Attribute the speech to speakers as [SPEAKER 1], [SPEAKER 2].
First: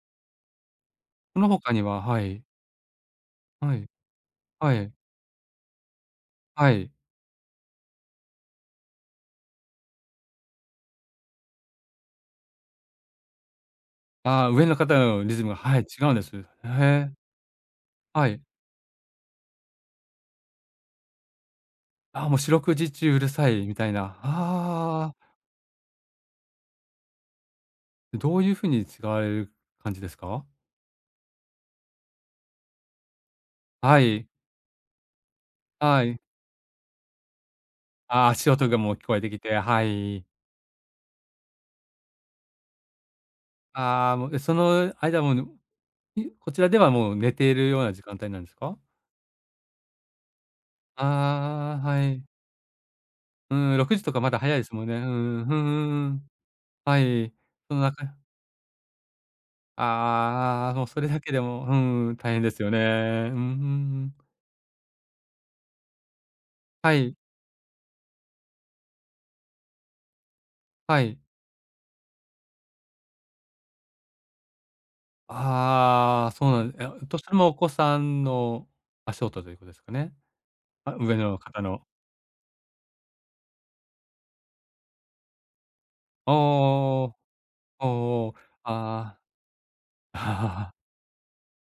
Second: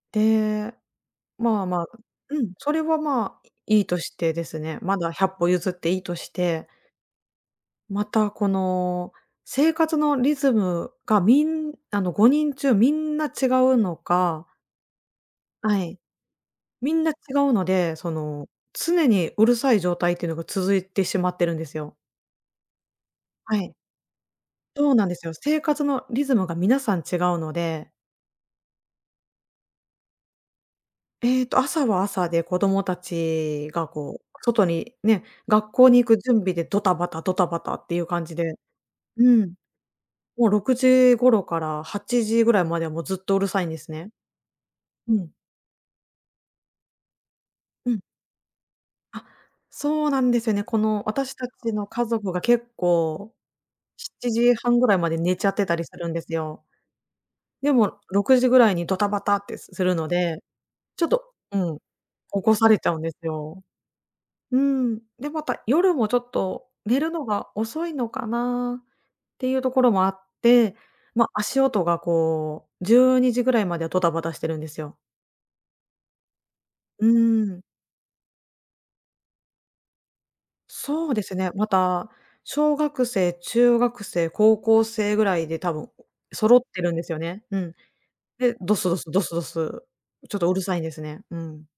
[SPEAKER 1] で、
[SPEAKER 2] その
[SPEAKER 1] まあ、
[SPEAKER 2] 他に
[SPEAKER 1] ま
[SPEAKER 2] はは
[SPEAKER 1] う
[SPEAKER 2] い。
[SPEAKER 1] ん、それは、まあ、
[SPEAKER 2] は
[SPEAKER 1] いい
[SPEAKER 2] い、
[SPEAKER 1] としてです
[SPEAKER 2] は
[SPEAKER 1] ね、
[SPEAKER 2] い。
[SPEAKER 1] まだ百歩譲っていいとして
[SPEAKER 2] はい。
[SPEAKER 1] また、この、生活のリズムがみんあの、5人中みんな違うのか
[SPEAKER 2] ああ、上の方のリズムが、
[SPEAKER 1] は
[SPEAKER 2] はい、
[SPEAKER 1] い。
[SPEAKER 2] 違うんです。え、へ
[SPEAKER 1] みん
[SPEAKER 2] え。
[SPEAKER 1] な違うので、そ
[SPEAKER 2] はい。
[SPEAKER 1] の常にうるさい状態っていうのが続いてしまってるんですよ。
[SPEAKER 2] あ、もう四六時中うるさ
[SPEAKER 1] は
[SPEAKER 2] い
[SPEAKER 1] い。
[SPEAKER 2] みたいな。
[SPEAKER 1] そうなん
[SPEAKER 2] ああ。
[SPEAKER 1] ですよ。生活のリズムが皆さん違うので
[SPEAKER 2] どういうふうに違えう感じですか？
[SPEAKER 1] えっと、朝は朝で子供たちが
[SPEAKER 2] は
[SPEAKER 1] こう、
[SPEAKER 2] い。
[SPEAKER 1] 外に、ね、学校
[SPEAKER 2] は
[SPEAKER 1] に行く
[SPEAKER 2] い。
[SPEAKER 1] 準備でドタバタドタバタっていう感
[SPEAKER 2] ああ、
[SPEAKER 1] じ
[SPEAKER 2] 足
[SPEAKER 1] で。
[SPEAKER 2] 音でもう聞こえ
[SPEAKER 1] う
[SPEAKER 2] てき
[SPEAKER 1] ん。
[SPEAKER 2] て、はい。
[SPEAKER 1] もう6時頃から8時ぐらいまではもうずっとうるさいんですね。
[SPEAKER 2] ああ、もう、で、その
[SPEAKER 1] う
[SPEAKER 2] 間
[SPEAKER 1] ん。
[SPEAKER 2] も、うぬいこちらではもう寝ているよう
[SPEAKER 1] う
[SPEAKER 2] な
[SPEAKER 1] ん。
[SPEAKER 2] 時間帯なんですか？
[SPEAKER 1] あ、そうなんですよね。この
[SPEAKER 2] あ
[SPEAKER 1] 私た
[SPEAKER 2] ああ
[SPEAKER 1] ち
[SPEAKER 2] あ、
[SPEAKER 1] の
[SPEAKER 2] は
[SPEAKER 1] 家
[SPEAKER 2] い。
[SPEAKER 1] 族が結構
[SPEAKER 2] うーん、6時
[SPEAKER 1] ひ
[SPEAKER 2] とかま
[SPEAKER 1] ち
[SPEAKER 2] だ
[SPEAKER 1] じ
[SPEAKER 2] 早いで
[SPEAKER 1] は
[SPEAKER 2] す
[SPEAKER 1] ん
[SPEAKER 2] もん
[SPEAKER 1] ぐ
[SPEAKER 2] ね。
[SPEAKER 1] らい
[SPEAKER 2] う
[SPEAKER 1] まで寝
[SPEAKER 2] んうん、
[SPEAKER 1] ちゃっ
[SPEAKER 2] ふん
[SPEAKER 1] て
[SPEAKER 2] ふ
[SPEAKER 1] たりする
[SPEAKER 2] んう
[SPEAKER 1] んで
[SPEAKER 2] ん。
[SPEAKER 1] すよ。
[SPEAKER 2] はい、
[SPEAKER 1] で
[SPEAKER 2] そのなん
[SPEAKER 1] も
[SPEAKER 2] か
[SPEAKER 1] 6時ぐらいにドタバタって、す
[SPEAKER 2] あ
[SPEAKER 1] するので、
[SPEAKER 2] あああ、もうそ
[SPEAKER 1] ちょ
[SPEAKER 2] れ
[SPEAKER 1] っ
[SPEAKER 2] だ
[SPEAKER 1] と
[SPEAKER 2] けで
[SPEAKER 1] う
[SPEAKER 2] も、う
[SPEAKER 1] ん、
[SPEAKER 2] ん、大変
[SPEAKER 1] 起
[SPEAKER 2] で
[SPEAKER 1] こ
[SPEAKER 2] す
[SPEAKER 1] さ
[SPEAKER 2] よね。
[SPEAKER 1] れちゃうんです
[SPEAKER 2] うん、ふん、う
[SPEAKER 1] よ。
[SPEAKER 2] ん。
[SPEAKER 1] うーん、で、また夜もちょっと
[SPEAKER 2] は
[SPEAKER 1] 寝る
[SPEAKER 2] い。
[SPEAKER 1] のが遅いのかな？っていうところもあって、
[SPEAKER 2] はい。
[SPEAKER 1] ま、足音がこう、12時ぐらいまではドタバタしてるんですよ。
[SPEAKER 2] ああ、そうなんえ、
[SPEAKER 1] う
[SPEAKER 2] として
[SPEAKER 1] ー
[SPEAKER 2] もお
[SPEAKER 1] ん。
[SPEAKER 2] 子さんの足音ということですかね？あ、
[SPEAKER 1] そう
[SPEAKER 2] 上
[SPEAKER 1] です
[SPEAKER 2] の
[SPEAKER 1] ね、
[SPEAKER 2] 方
[SPEAKER 1] ま
[SPEAKER 2] の。
[SPEAKER 1] た、小学生、中学生、高校生ぐらいで多分
[SPEAKER 2] お
[SPEAKER 1] 揃ってるんです
[SPEAKER 2] お
[SPEAKER 1] よね。うん。
[SPEAKER 2] おおおお、おおおお、
[SPEAKER 1] で、どすどす
[SPEAKER 2] あ
[SPEAKER 1] どすどす、
[SPEAKER 2] あ。
[SPEAKER 1] ちょとうる さいんですね。うん。